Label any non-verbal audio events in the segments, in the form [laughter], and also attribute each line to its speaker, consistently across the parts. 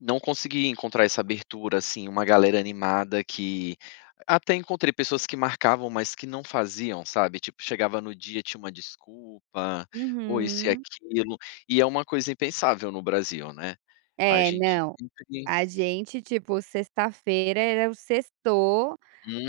Speaker 1: Não consegui encontrar essa abertura assim, uma galera animada que até encontrei pessoas que marcavam, mas que não faziam sabe tipo chegava no dia tinha uma desculpa, ou isso e
Speaker 2: Uhum.
Speaker 1: aquilo, e é uma coisa impensável no Brasil, né. A
Speaker 2: É
Speaker 1: gente
Speaker 2: não,
Speaker 1: sempre pens
Speaker 2: a gente tipo sexta-feira era o sextou,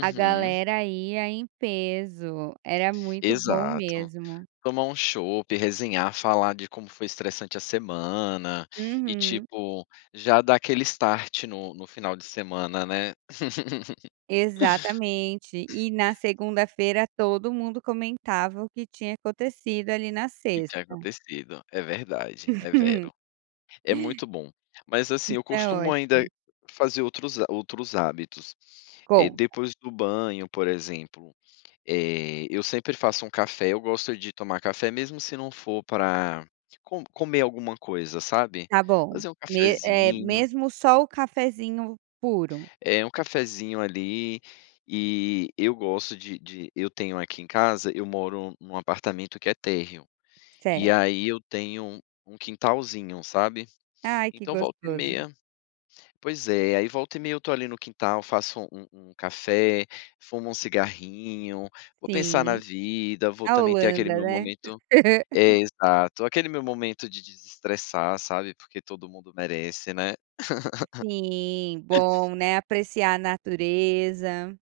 Speaker 2: a galera ia em peso, era muito bom
Speaker 1: Exato.
Speaker 2: mesmo.
Speaker 1: Tomar um chopp, resenhar, falar de como foi estressante a semana, e
Speaker 2: Uhum.
Speaker 1: tipo, já dar aquele start no no final de semana, né. [laughs]
Speaker 2: Exatamente, e na segunda-feira todo mundo comentava o que tinha acontecido ali na
Speaker 1: Que tinha
Speaker 2: sexta.
Speaker 1: acontecido, é verdade, é vero. É
Speaker 2: [laughs]
Speaker 1: muito bom. Mas assim,
Speaker 2: Isso
Speaker 1: eu
Speaker 2: é
Speaker 1: costumo ainda
Speaker 2: ótimo.
Speaker 1: fazer outros ha outros hábitos, eh,
Speaker 2: Conta.
Speaker 1: depois do banho por exemplo, eh, eu sempre faço um café, eu gosto de tomar café mesmo se não for pra co comer alguma coisa, sabe?
Speaker 2: Tá bom,
Speaker 1: Fazer um
Speaker 2: me eh,
Speaker 1: cafezinho.
Speaker 2: mesmo só o cafezinho puro?
Speaker 1: É um cafezinho ali, e eu gosto de de eu tenho aqui em casa, eu moro em um apartamento que é térreo, E
Speaker 2: Certo.
Speaker 1: aí eu tenho um quintalzinho, sabe?
Speaker 2: Ai que
Speaker 1: Então volta e
Speaker 2: gostoso.
Speaker 1: meia pois é, aí volta e meia eu estou ali no quintal, faço um um café, fumo um cigarrinho, vou pensar na
Speaker 2: Sim,
Speaker 1: vida, vou
Speaker 2: a
Speaker 1: também ter aquele
Speaker 2: Holanda,
Speaker 1: meu
Speaker 2: né.
Speaker 1: momento é exato, aquele meu momento de desestressar, sabe, porque todo mundo merece, né.
Speaker 2: Sim,
Speaker 1: [laughs]
Speaker 2: bom, né, apreciar a natureza.